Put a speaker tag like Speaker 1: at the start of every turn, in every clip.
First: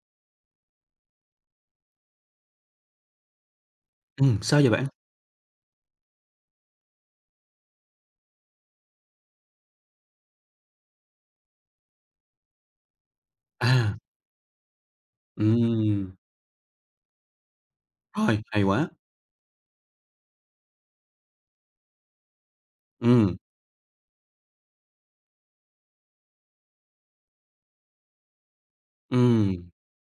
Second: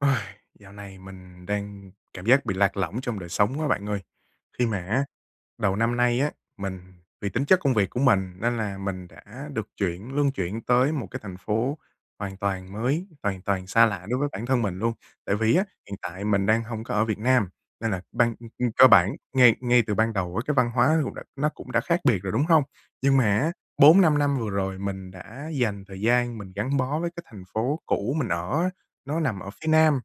Speaker 1: Uầy, dạo này mình đang cảm giác bị lạc lỏng trong đời sống quá bạn ơi.
Speaker 2: Ừm, sao
Speaker 1: Khi
Speaker 2: vậy
Speaker 1: mà
Speaker 2: bạn?
Speaker 1: á đầu năm nay á, mình vì tính chất công việc của mình nên là mình đã được chuyển luân chuyển tới một cái thành phố hoàn toàn mới, hoàn toàn xa
Speaker 2: À!
Speaker 1: lạ đối với bản thân mình luôn. Tại vì á, hiện
Speaker 2: Ừm.
Speaker 1: tại mình đang hông có ở Việt Nam nên là ban,
Speaker 2: Rồi,
Speaker 1: ưm,
Speaker 2: hay
Speaker 1: ưm cơ
Speaker 2: quá!
Speaker 1: bản ngay ngay từ ban đầu với cái văn hóa cũng đã nó cũng đã khác biệt rồi, đúng không? Nhưng
Speaker 2: Ừm.
Speaker 1: mà á, 4-5 năm vừa rồi mình đã dành thời gian mình gắn bó với cái thành phố cũ mình ở á, nó nằm ở
Speaker 2: Ừm.
Speaker 1: phía Nam,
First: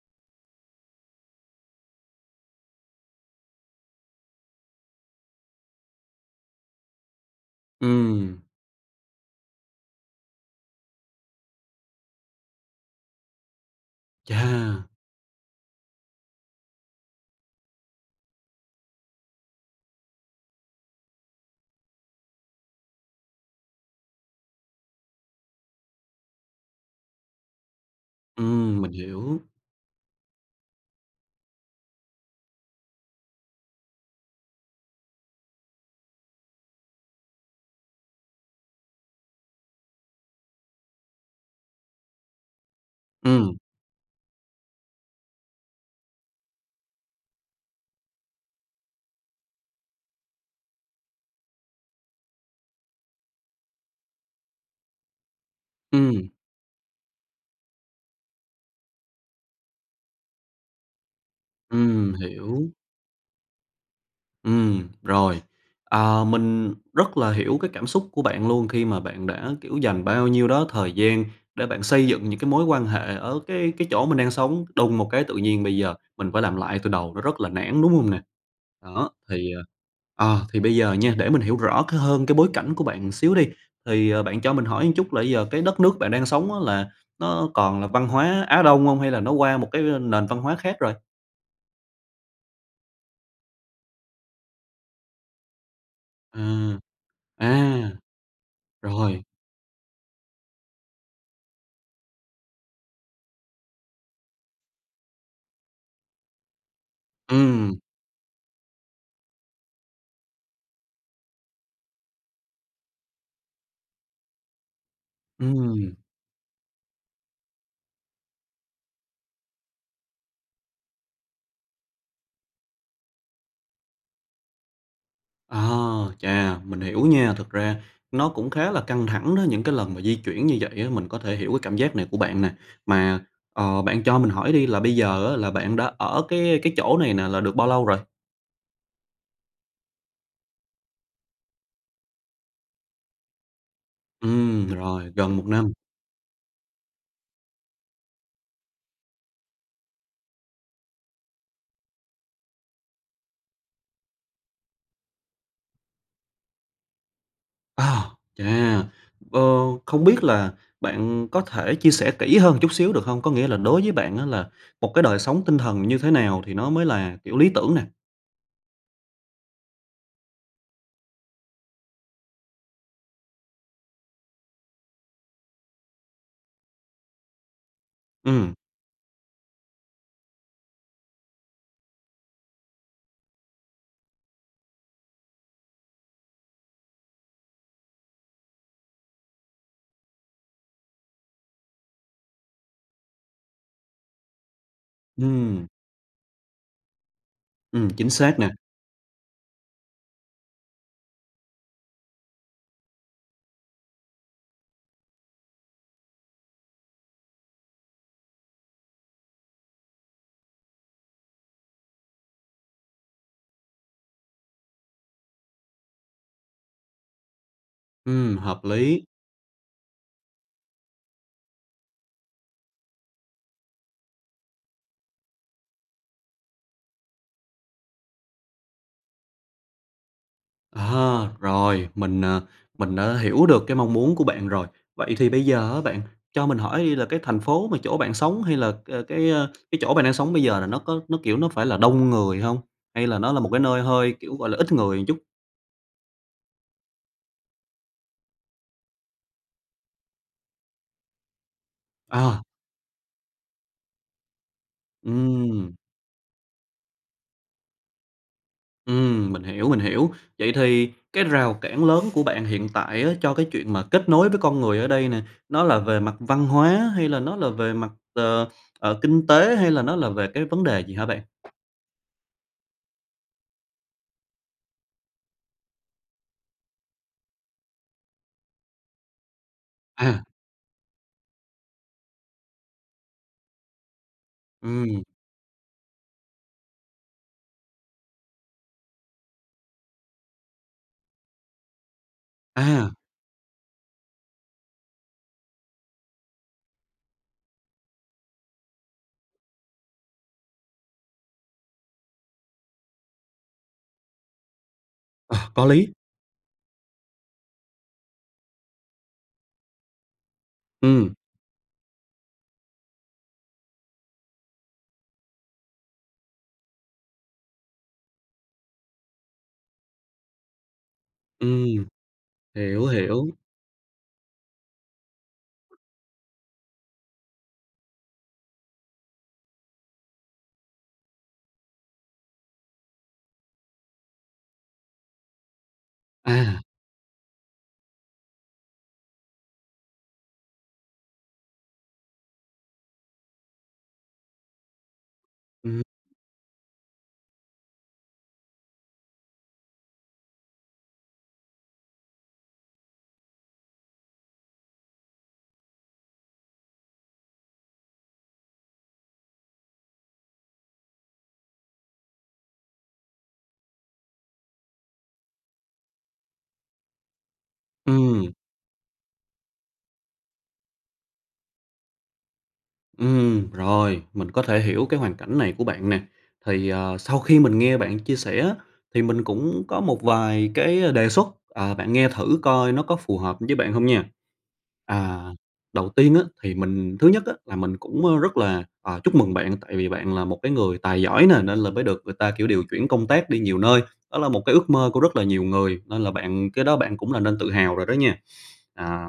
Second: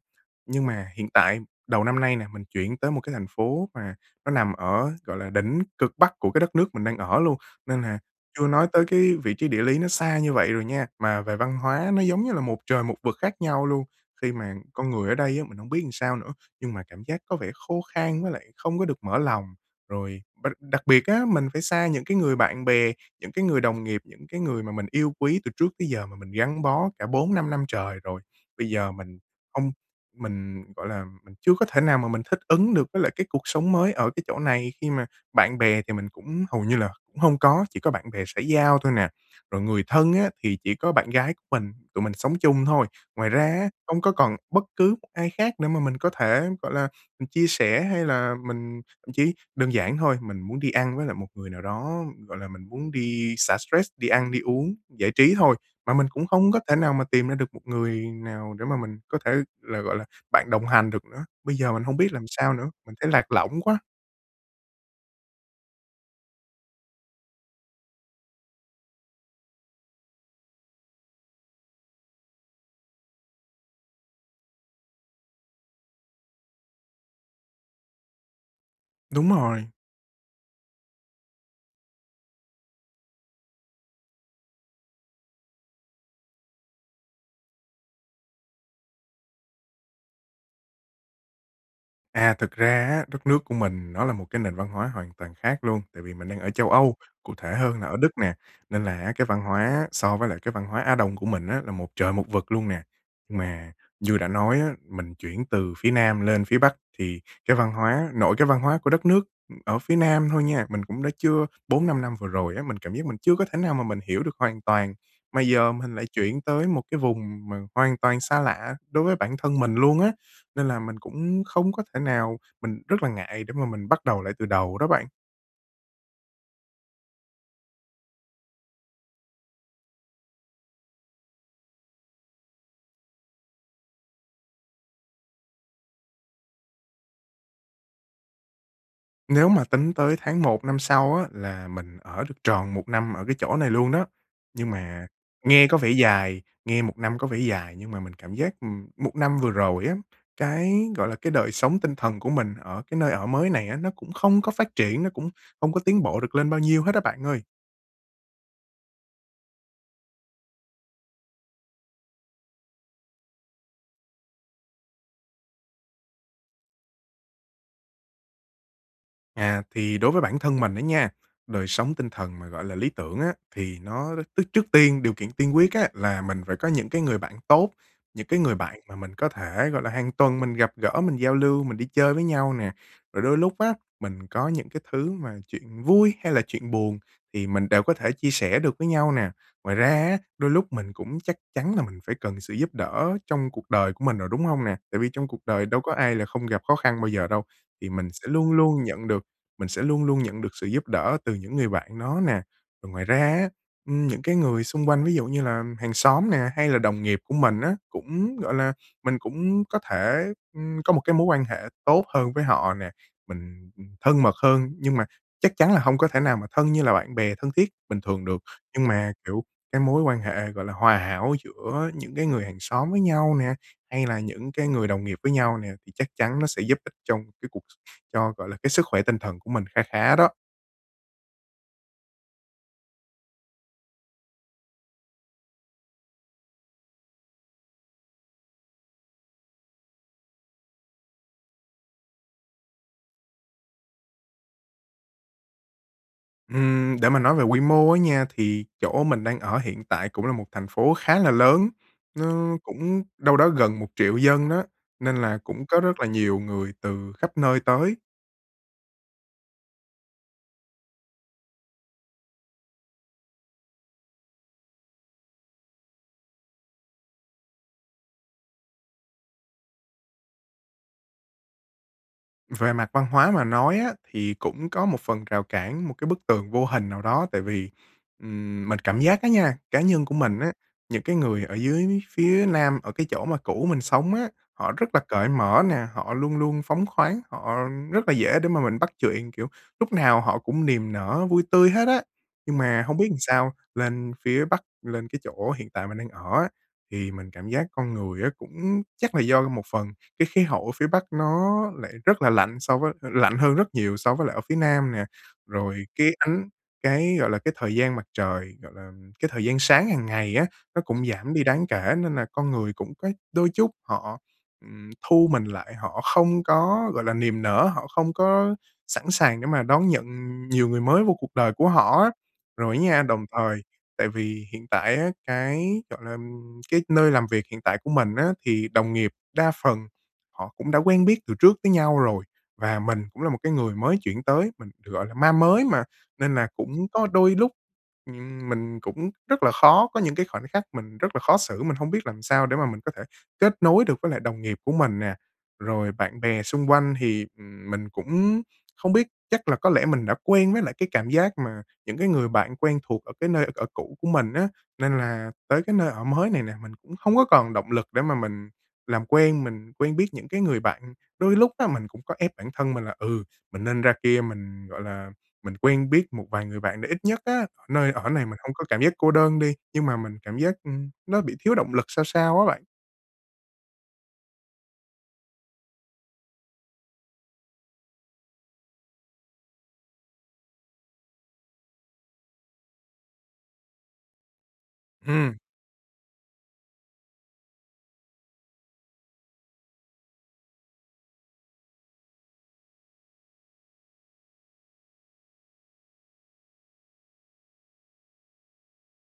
Speaker 1: nhưng mà hiện tại đầu năm nay nè, mình chuyển tới một cái thành phố mà nó nằm ở, gọi là, đỉnh cực bắc của cái đất nước mình đang ở luôn, nên là
Speaker 2: Ừm.
Speaker 1: chưa nói tới cái vị trí địa lý nó xa như vậy rồi nha, mà về văn hóa nó, giống như là, một trời một vực khác nhau luôn, khi mà
Speaker 2: Chà.
Speaker 1: con người ở đây á, mình hông biết làm sao nữa, nhưng mà cảm giác có vẻ khô khan với lại không có được mở lòng. Rồi b đặc đặc biệt á, mình phải xa những cái người bạn bè, những cái người đồng nghiệp, những cái người mà mình yêu quý từ trước tới giờ mà mình gắn bó cả 4-5 năm trời rồi. Bây
Speaker 2: Ừm,
Speaker 1: giờ
Speaker 2: mình
Speaker 1: mình
Speaker 2: hiểu.
Speaker 1: hông, mình, gọi là, mình chưa có thể nào mà mình thích ứng được với lại cái cuộc sống mới ở cái chỗ này khi mà bạn bè thì mình cũng hầu như là cũng hông có, chỉ có bạn bè xã giao thôi nè. Rồi người thân á thì chỉ có bạn gái của mình, tụi mình sống chung thôi. Ngoài ra
Speaker 2: Ừm.
Speaker 1: á, hông có còn bất cứ một ai khác để mà mình có thể, gọi là, ừm, chia sẻ hay là mình thậm chí đơn giản thôi, mình muốn đi ăn với lại một người nào đó, gọi là, mình muốn đi xả stress, đi ăn, đi uống, giải trí thôi mà mình cũng
Speaker 2: Ừm.
Speaker 1: không có thể nào mà tìm ra được một người nào để mà mình có thể là, gọi là, bạn đồng hành được nữa. Bây giờ mình hông biết
Speaker 2: Ừm,
Speaker 1: làm sao
Speaker 2: hiểu.
Speaker 1: nữa, mình thấy lạc lõng quá!
Speaker 2: Ừm, rồi. À, mình rất là hiểu cái cảm xúc của bạn luôn khi mà bạn đã, kiểu, dành bao nhiêu đó thời gian để bạn xây dựng những cái mối quan hệ ở cái cái chỗ mình đang sống. Đùng một cái tự nhiên bây giờ mình phải làm lại từ đầu, nó rất là nản, đúng hông nè? Đó,
Speaker 1: Đúng
Speaker 2: thì,
Speaker 1: rồi.
Speaker 2: ờ, à, thì bây giờ nha, để mình hiểu rõ cái hơn cái bối cảnh của bạn một xíu đi, thì, ờ, bạn cho mình hỏi một chút là bây giờ cái đất nước bạn đang sống á là nó còn là văn hóa Á Đông hông, hay là nó qua một cái nền văn hóa khác rồi?
Speaker 1: À, thực ra á, đất nước của mình nó là một cái nền văn hóa hoàn toàn khác luôn. Tại vì mình đang ở châu
Speaker 2: Ừm.
Speaker 1: Âu, cụ thể hơn là
Speaker 2: À!
Speaker 1: ở Đức nè, nên là á
Speaker 2: Rồi.
Speaker 1: cái văn hóa á so với lại cái văn hóa Á Đông của mình á là một trời một vực luôn nè. Mà như đã nói á, mình chuyển từ phía Nam lên phía Bắc thì cái văn
Speaker 2: Ừm.
Speaker 1: hóa nội cái văn hóa của đất nước, ừm, ở phía Nam thôi nha, mình cũng đã chưa 4-5 năm vừa rồi á, mình cảm giác mình chưa có thể nào mà mình hiểu được hoàn toàn. Mà giờ
Speaker 2: Ừm.
Speaker 1: mình lại chuyển tới một cái vùng mà hoàn toàn xa lạ đối với bản thân mình luôn á, nên là mình cũng không có thể nào mình rất là ngại để mà mình bắt đầu lại từ đầu đó bạn.
Speaker 2: À, chà! Mình hiểu nha, thực ra nó cũng khá là căng thẳng đó, những cái lần mà di chuyển như vậy á, mình có thể hiểu cái cảm giác này của bạn nè. Mà, ờ, bạn cho mình hỏi đi là bây giờ á là bạn đã ở cái cái chỗ này nè là được bao lâu rồi?
Speaker 1: Nếu mà tính tới tháng 1 năm sau á là mình ở được tròn 1 năm ở cái chỗ này luôn đó.
Speaker 2: Ừm,
Speaker 1: Nhưng mà
Speaker 2: rồi, gần 1
Speaker 1: nghe
Speaker 2: năm.
Speaker 1: có vẻ dài, nghe 1 năm có vẻ dài, nhưng mà mình cảm giác, ừm, một năm vừa rồi á, cái, gọi là, cái đời sống tinh thần của mình ở cái nơi ở mới này á nó cũng không có phát triển, nó cũng hông có tiến bộ được lên bao nhiêu hết á bạn ơi.
Speaker 2: À, chà! Ờ, không biết là bạn có thể chia sẻ kỹ hơn chút xíu, được hông? Có nghĩa là đối với bạn á là một cái đời sống tinh thần như thế nào thì nó mới là, kiểu, lý tưởng nè?
Speaker 1: À, thì đối với bản thân mình á nha, đời sống tinh thần mà, gọi là, lý tưởng á thì nó rất tước trước tiên, điều kiện tiên quyết á là mình phải có những cái người bạn tốt, những cái
Speaker 2: Ừm.
Speaker 1: người bạn mà mình có thể, gọi là, hàng tuần mình gặp gỡ, mình giao lưu, mình đi chơi với nhau nè. Rồi đôi lúc á, mình có những cái thứ mà chuyện vui hay là chuyện buồn thì mình đều có thể chia sẻ được với nhau nè. Ngoài ra á, đôi lúc mình cũng chắc chắn là mình phải cần sự giúp đỡ trong cuộc đời của mình rồi, đúng hông nè? Tại vì trong cuộc đời
Speaker 2: Ừm.
Speaker 1: đâu có ai là không gặp khó khăn bao giờ đâu,
Speaker 2: Ừm,
Speaker 1: thì mình
Speaker 2: chính
Speaker 1: sẽ
Speaker 2: xác nè.
Speaker 1: luôn luôn nhận được mình sẽ luôn luôn nhận được sự giúp đỡ từ những người bạn nó nè. Ừm, ngoài ra á, ưm, những cái người xung quanh ví dụ như là hàng xóm nè hay là đồng nghiệp của mình á, cũng, gọi là mình cũng có thể, ừm, có một cái mối quan hệ tốt hơn với họ nè, mình, ừm, thân mật hơn nhưng mà chắc chắn là hông có thể nào mà thân như là bạn bè thân thiết bình thường
Speaker 2: Ừm,
Speaker 1: được.
Speaker 2: hợp
Speaker 1: Nhưng
Speaker 2: lý.
Speaker 1: mà, kiểu, cái mối quan hệ, gọi là, hòa hảo giữa những cái người hàng xóm với nhau nè, hay là những cái người đồng nghiệp với nhau nè thì chắc chắn nó sẽ giúp ích trong cái cuộc cho, gọi là, cái sức khỏe tinh thần của mình kha khá đó.
Speaker 2: À, rồi, mình, à, mình đã hiểu được cái mong muốn của bạn rồi. Vậy thì bây giờ á bạn cho mình hỏi đi là cái thành phố mà chỗ bạn sống, hay là, ờ, cái, ờ, cái chỗ bạn đang sống bây giờ là nó có nó, kiểu, nó phải là đông người hông? Hay là nó là một cái nơi hơi, kiểu, gọi là, ít người chút?
Speaker 1: Ừm, để mà nói về quy mô á nha thì chỗ mình đang ở hiện tại cũng là một thành phố khá là lớn,
Speaker 2: Ờ.
Speaker 1: nó cũng đâu đó gần 1.000.000 dân á, nên là cũng
Speaker 2: Ừm.
Speaker 1: có rất là nhiều người từ khắp nơi tới.
Speaker 2: Ừm, mình hiểu, mình hiểu. Vậy thì cái rào cản lớn của bạn hiện tại á cho cái chuyện mà kết nối với con người ở đây nè, nó là về mặt văn hóa, hay là nó là về mặt, ờ, ờ, kinh tế, hay là nó là về cái vấn đề gì hả bạn?
Speaker 1: Về mặt văn hóa mà nói á thì cũng có một phần rào cản, một cái bức tường vô hình nào đó tại vì, ừm, mình cảm giác á nha, cá nhân của
Speaker 2: À!
Speaker 1: mình á, những cái người ở dưới phía Nam ở cái chỗ mà cũ mình sống á, họ rất là
Speaker 2: Ừm.
Speaker 1: cởi mở nè, họ luôn luôn phóng khoáng, họ rất là dễ để mà mình bắt chuyện, kiểu, lúc nào họ cũng niềm nở vui tươi hết á. Nhưng mà
Speaker 2: À!
Speaker 1: hông biết làm sao lên phía Bắc, lên cái chỗ hiện tại mình đang ở á, thì mình cảm giác con người á cũng chắc là do một phần cái khí hậu ở phía Bắc nó lại rất là lạnh so với lạnh hơn rất nhiều so với lại ở phía Nam nè,
Speaker 2: Ờ, có
Speaker 1: rồi
Speaker 2: lý!
Speaker 1: cái ánh cái, gọi là, cái thời gian mặt trời, gọi làm, cái thời gian sáng hàng ngày á, nó cũng
Speaker 2: Ừm.
Speaker 1: giảm đi đáng kể nên là con người cũng có đôi chút họ, ừm, thu mình lại, họ không có, gọi là, niềm nở, họ không có sẵn sàng để mà đón nhận nhiều người mới vô cuộc đời của
Speaker 2: Ừm,
Speaker 1: họ á. Rồi á
Speaker 2: hiểu,
Speaker 1: nha,
Speaker 2: hiểu.
Speaker 1: đồng thời tại vì hiện tại á cái, gọi làm, cái nơi làm việc hiện tại của mình á thì đồng nghiệp đa phần họ cũng đã quen biết từ trước với nhau rồi và mình cũng là một cái người mới chuyển tới, mình, gọi là, ma mới mà, nên là
Speaker 2: À.
Speaker 1: cũng có đôi lúc, ừm, mình cũng rất là khó có những cái khoảnh khắc mình rất là khó xử, mình hông biết làm sao để mà mình có thể kết nối được với lại đồng nghiệp của mình nè.
Speaker 2: Ừm.
Speaker 1: Rồi bạn bè xung quanh thì, ừm, mình cũng không biết chắc là có lẽ mình đã quen với lại cái cảm giác mà những cái người bạn quen thuộc ở cái nơi ở cũ của mình á, nên là tới cái nơi ở mới này nè, mình cũng hông có còn động lực để mà mình làm quen, mình quen biết những cái người bạn. Đôi lúc á mình cũng có ép bản thân mình là, ừ, mình nên ra kia, mình, gọi là, mình quen biết một vài người bạn để ít nhất á ở nơi ở này
Speaker 2: Ừm.
Speaker 1: mình hông có cảm giác cô đơn đi, nhưng mà mình cảm giác, ưm, nó bị thiếu động lực sao sao á bạn.
Speaker 2: Ừm, rồi, mình có thể hiểu cái hoàn cảnh này của bạn nè. Thì, ờ, sau khi mình nghe bạn chia sẻ á thì mình cũng có một vài cái đề xuất, à, bạn nghe thử coi nó có phù hợp với bạn hông nha. À,
Speaker 1: Ừm.
Speaker 2: đầu tiên á thì mình thứ nhất á, là mình cũng, a, rất là, à, chúc mừng bạn tại vì bạn là một cái người tài giỏi nè nên là mới được người ta, kiểu, điều chuyển công tác đi nhiều nơi. Đó là một cái ước mơ của rất là nhiều người nên là bạn cái đó bạn cũng nên tự hào rồi đó nha. À,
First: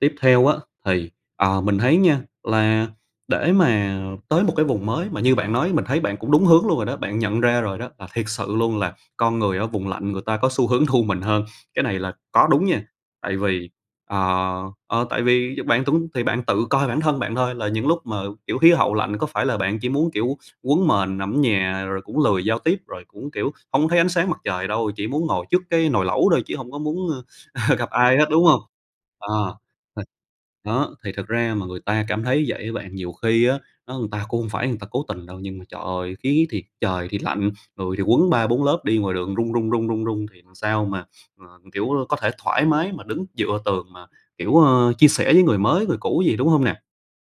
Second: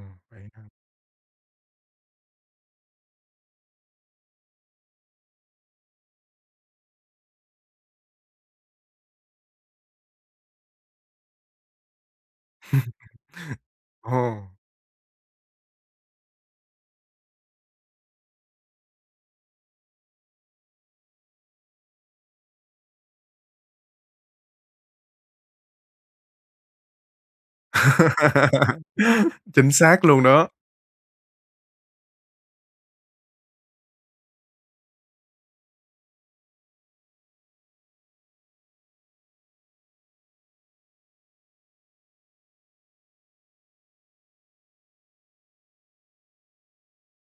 Speaker 2: tiếp theo
Speaker 1: hay
Speaker 2: á
Speaker 1: ha.
Speaker 2: thì, ờ, mình thấy nha là để mà tới một cái vùng mới mà như bạn nói, mình thấy bạn cũng đúng hướng luôn rồi đó. Bạn nhận ra rồi đó là thiệt sự luôn là con người ở vùng lạnh người ta có xu hướng thu mình hơn. Cái này là có đúng nha, tại vì,
Speaker 1: Ồ.
Speaker 2: ờ, ờ, tại vì bạn túng thì bạn tự coi bản thân bạn thôi là những lúc mà, kiểu, khí hậu lạnh có phải là bạn chỉ muốn, kiểu, quấn mền nằm ở nhà rồi cũng lười giao tiếp, rồi cũng, kiểu, hông có thấy ánh sáng mặt trời đâu, chỉ muốn ngồi trước cái nồi lẩu thôi chứ hông có muốn gặp ai hết, đúng hông? À,
Speaker 1: Chính xác
Speaker 2: [unintelligible]
Speaker 1: luôn đó.
Speaker 2: đó, thì thật ra mà người ta cảm thấy vậy á bạn, nhiều khi á, á người ta cũng hông phải người ta cố tình đâu. Nhưng mà trời ơi, khí thì trời thì lạnh, người thì quấn 3, 4 lớp, đi ngoài đường run, run, run, run, run thì làm sao mà, à, kiểu, có thể thoải mái mà đứng dựa tường mà, kiểu, ờ, chia sẻ với người mới, người cũ gì, đúng hông nè?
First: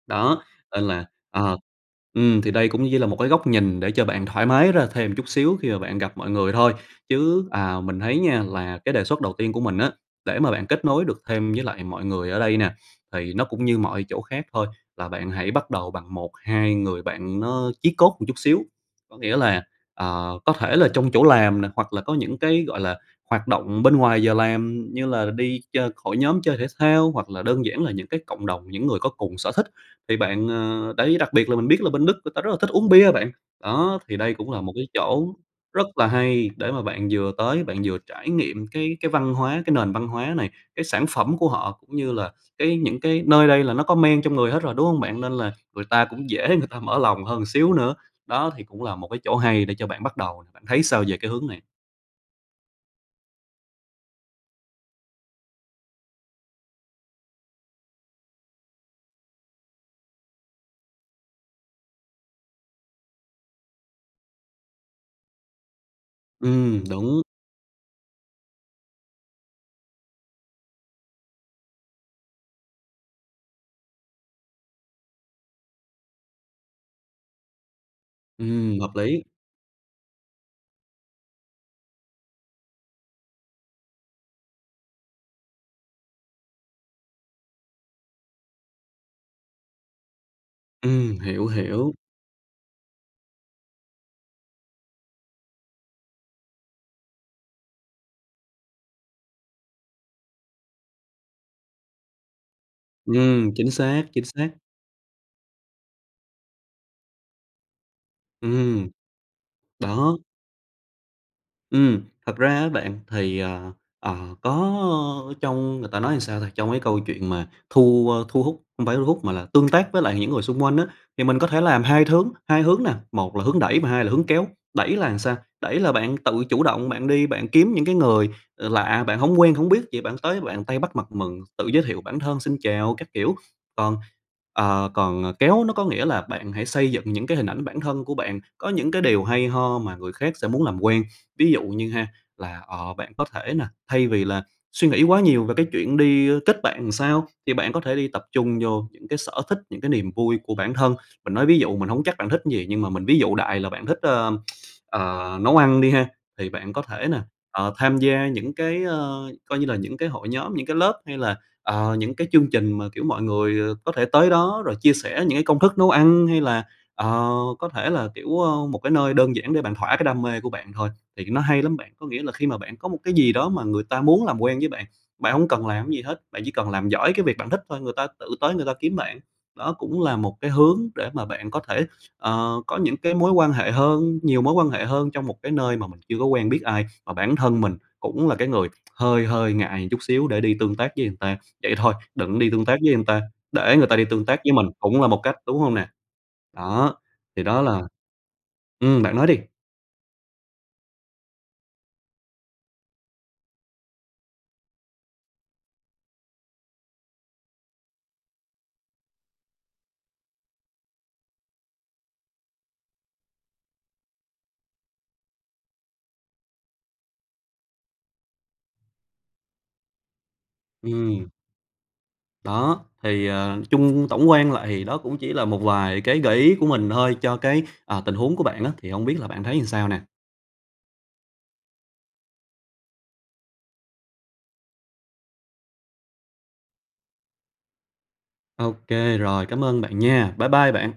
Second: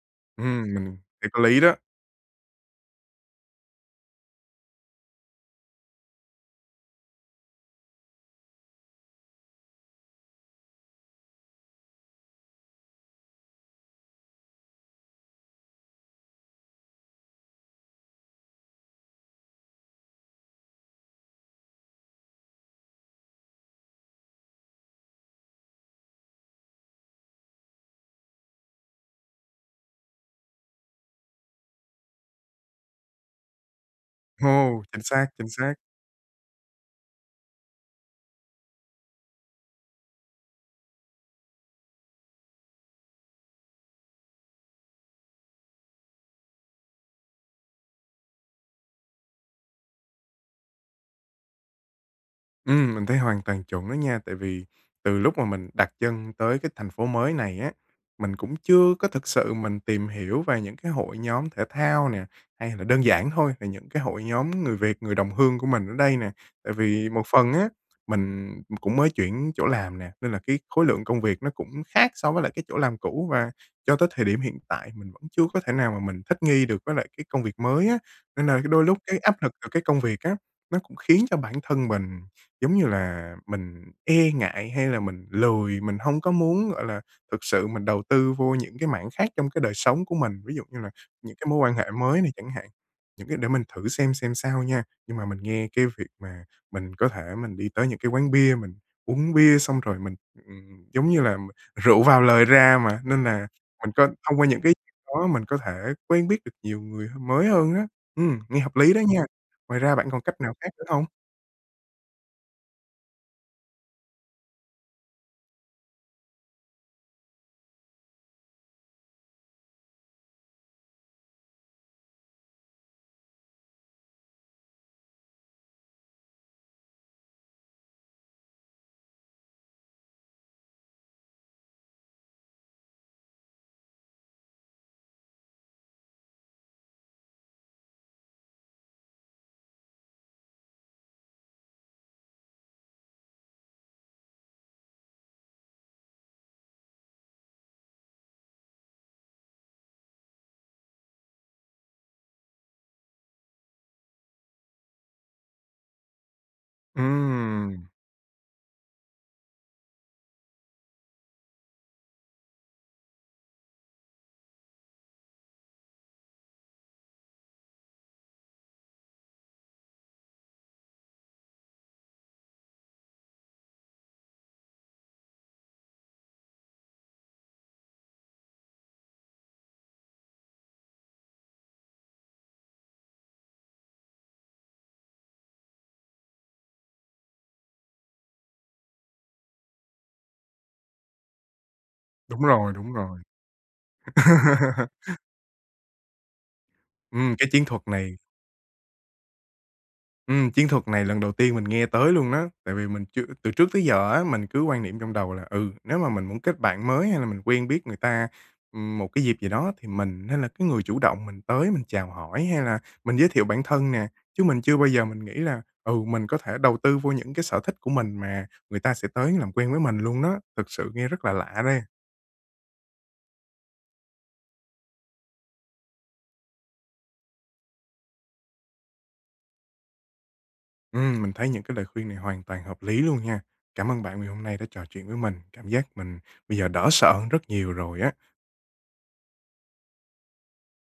Speaker 2: Đó,
Speaker 1: Ừm,
Speaker 2: nên
Speaker 1: mình
Speaker 2: là,
Speaker 1: thấy có
Speaker 2: ờ,
Speaker 1: lý đó.
Speaker 2: ừm, thì đây cũng như là một cái góc nhìn để cho bạn thoải mái ra thêm chút xíu khi mà bạn gặp mọi người thôi. Chứ, à, mình thấy nha là cái đề xuất đầu tiên của mình á, để mà bạn kết nối được thêm với lại mọi người ở đây nè, thì nó cũng như mọi chỗ khác thôi, là bạn hãy bắt đầu bằng 1, 2 người bạn nó chí cốt một chút xíu. Có nghĩa là, ờ, có thể là trong chỗ làm nè hoặc là có những cái, gọi là, hoạt động bên ngoài giờ làm như là đi ch hội nhóm, chơi thể thao hoặc là đơn giản là những cái cộng đồng, những người có cùng sở thích thì bạn, ờ đấy, đặc biệt là mình biết là bên Đức người ta rất là thích uống bia bạn. Đó, thì đây cũng là một
Speaker 1: Ồ,
Speaker 2: cái
Speaker 1: chính xác,
Speaker 2: chỗ
Speaker 1: chính xác.
Speaker 2: rất là hay để mà bạn vừa tới, bạn vừa trải nghiệm cái cái văn hóa, cái nền văn hóa này, cái sản phẩm của họ cũng như là cái những cái nơi đây là nó có men trong người hết rồi, đúng hông bạn? Nên là người ta cũng dễ người ta mở lòng hơn một xíu nữa. Đó thì cũng là một cái chỗ hay để cho bạn bắt đầu nè. Bạn thấy sao về cái hướng này?
Speaker 1: Ừm, mình thấy hoàn toàn chuẩn đó nha. Tại vì từ lúc mà mình đặt chân tới cái thành phố mới này á, mình cũng chưa có thực sự mình tìm hiểu về những cái hội nhóm thể thao nè, hay là đơn giản thôi, là những cái hội nhóm người Việt, người đồng hương của mình ở đây nè. Tại
Speaker 2: Ừm,
Speaker 1: vì
Speaker 2: đúng.
Speaker 1: một phần á, mình cũng mới chuyển chỗ làm nè, nên là cái khối lượng công việc nó cũng khác so với lại cái chỗ làm cũ và cho tới thời điểm hiện tại mình vẫn chưa có thể nào mà mình thích nghi được với lại cái công việc mới á. Nên là
Speaker 2: Ừm,
Speaker 1: đôi
Speaker 2: hợp
Speaker 1: lúc cái
Speaker 2: lý.
Speaker 1: áp lực từ cái công việc á, nó cũng khiến cho bản thân mình giống như là mình e ngại hay là mình lười, mình hông có muốn, gọi là, thực sự mình đầu tư vô những cái mảng khác trong cái đời sống của mình, ví dụ như là
Speaker 2: Ừm,
Speaker 1: những
Speaker 2: hiểu,
Speaker 1: cái mối quan hệ
Speaker 2: hiểu.
Speaker 1: mới này chẳng hạn. Những cái để mình thử xem xem sao nha. Nhưng mà mình nghe cái việc mà mình có thể mình đi tới những cái quán bia, mình uống bia, xong rồi mình, ừm, giống như là rượu vào lời ra mà, nên là
Speaker 2: Ừm, chính
Speaker 1: mình c
Speaker 2: xác, chính
Speaker 1: thông qua
Speaker 2: xác.
Speaker 1: những cái chuyện đó mình có thể quen biết được nhiều người mới hơn á. Ừm, nghe hợp
Speaker 2: Ừm.
Speaker 1: lý đó nha. Ngoài ra bạn
Speaker 2: Đó.
Speaker 1: còn cách nào khác nữa hông?
Speaker 2: Ừm, thật ra á bạn thì, à, à, có trong người ta nói sao ta, trong cái câu chuyện mà thu, a, thu hút không phải thu hút mà là tương tác với lại những người xung quanh á, thì mình có thể làm hai thướng hai hướng nè. Một là hướng đẩy và hai là hướng kéo. Đẩy là làm sao? Đẩy là bạn tự chủ động, bạn đi, bạn kiếm những cái người, ờ, lạ, bạn hổng quen hổng biết, vậy bạn tới bạn tay bắt mặt mừng, tự giới thiệu bản thân, xin chào các kiểu. Còn, ờ, còn kéo nó có nghĩa là bạn hãy xây dựng những cái hình ảnh bản thân của bạn, có những cái điều hay ho mà người khác sẽ muốn làm quen. Ví dụ như ha là, ờ, bạn có thể là thay vì là suy nghĩ quá nhiều về cái chuyện đi kết bạn sao, thì bạn có thể đi tập trung vô những cái sở thích, những cái niềm vui của bản thân. Mình nói ví dụ, mình hông chắc bạn thích cái gì nhưng mà mình ví dụ đại là bạn thích, ờ, ờ, nấu ăn đi ha. Thì bạn có thể nè, ờ,
Speaker 1: Ừm.
Speaker 2: tham gia những cái, ờ, coi như là những cái hội nhóm, những cái lớp hay là, ờ, những cái chương trình mà, kiểu, mọi người có thể tới đó rồi chia sẻ những cái công thức nấu ăn hay là, ờ, có thể là, kiểu, ơ, một cái nơi đơn giản để bạn thỏa cái đam mê của bạn thôi, thì nó hay lắm bạn. Có nghĩa là khi mà bạn có một cái gì đó mà người ta muốn làm quen với bạn, bạn hông cần làm cái gì hết, bạn chỉ cần làm giỏi cái việc bạn thích thôi, người ta tự tới người ta kiếm bạn. Đó cũng là một cái hướng để mà bạn có thể, ờ, có những cái mối quan hệ hơn, nhiều mối quan hệ hơn trong một cái nơi mà mình chưa có quen biết ai, mà bản thân mình cũng là cái người hơi hơi ngại chút xíu để đi tương tác với người ta. Vậy thôi, đừng
Speaker 1: Đúng
Speaker 2: đi tương
Speaker 1: rồi,
Speaker 2: tác
Speaker 1: đúng
Speaker 2: với người
Speaker 1: rồi.
Speaker 2: ta, để người ta đi tương tác với mình cũng là một cách, đúng hông nè? Đó,
Speaker 1: Ừm,
Speaker 2: thì
Speaker 1: cái
Speaker 2: đó
Speaker 1: chiến
Speaker 2: là
Speaker 1: thuật này
Speaker 2: Ừm, bạn nói đi.
Speaker 1: Ừm, chiến thuật này lần đầu tiên mình nghe tới luôn á, tại vì mình chưa từ trước tới giờ á, mình cứ quan niệm trong đầu là, ừ, nếu mà mình muốn kết bạn mới hay là mình quen biết người ta, ừm, một cái dịp gì đó thì mình nên là cái người chủ động, mình tới mình chào hỏi hay là mình giới thiệu bản thân nè. Chứ mình chưa bao giờ mình nghĩ là, ừ, mình có thể đầu tư vô những cái sở thích của mình mà người ta sẽ tới làm quen với mình luôn đó. Thực sự nghe rất
Speaker 2: Ừm.
Speaker 1: là lạ đây.
Speaker 2: Đó, thì, ờ, chung tổng quan lại thì đó cũng chỉ là một vài cái gợi ý của mình thôi cho cái, à, tình huống của bạn á, thì hông biết là bạn thấy sao nè?
Speaker 1: Ừm, mình thấy những cái lời khuyên này hoàn toàn hợp lý luôn nha. Cảm ơn bạn vì hôm nay đã trò chuyện với mình, cảm giác mình bây giờ đỡ sợ hơn rất nhiều rồi á.
Speaker 2: Ô kê rồi, cảm ơn bạn nha. Bye bye bạn.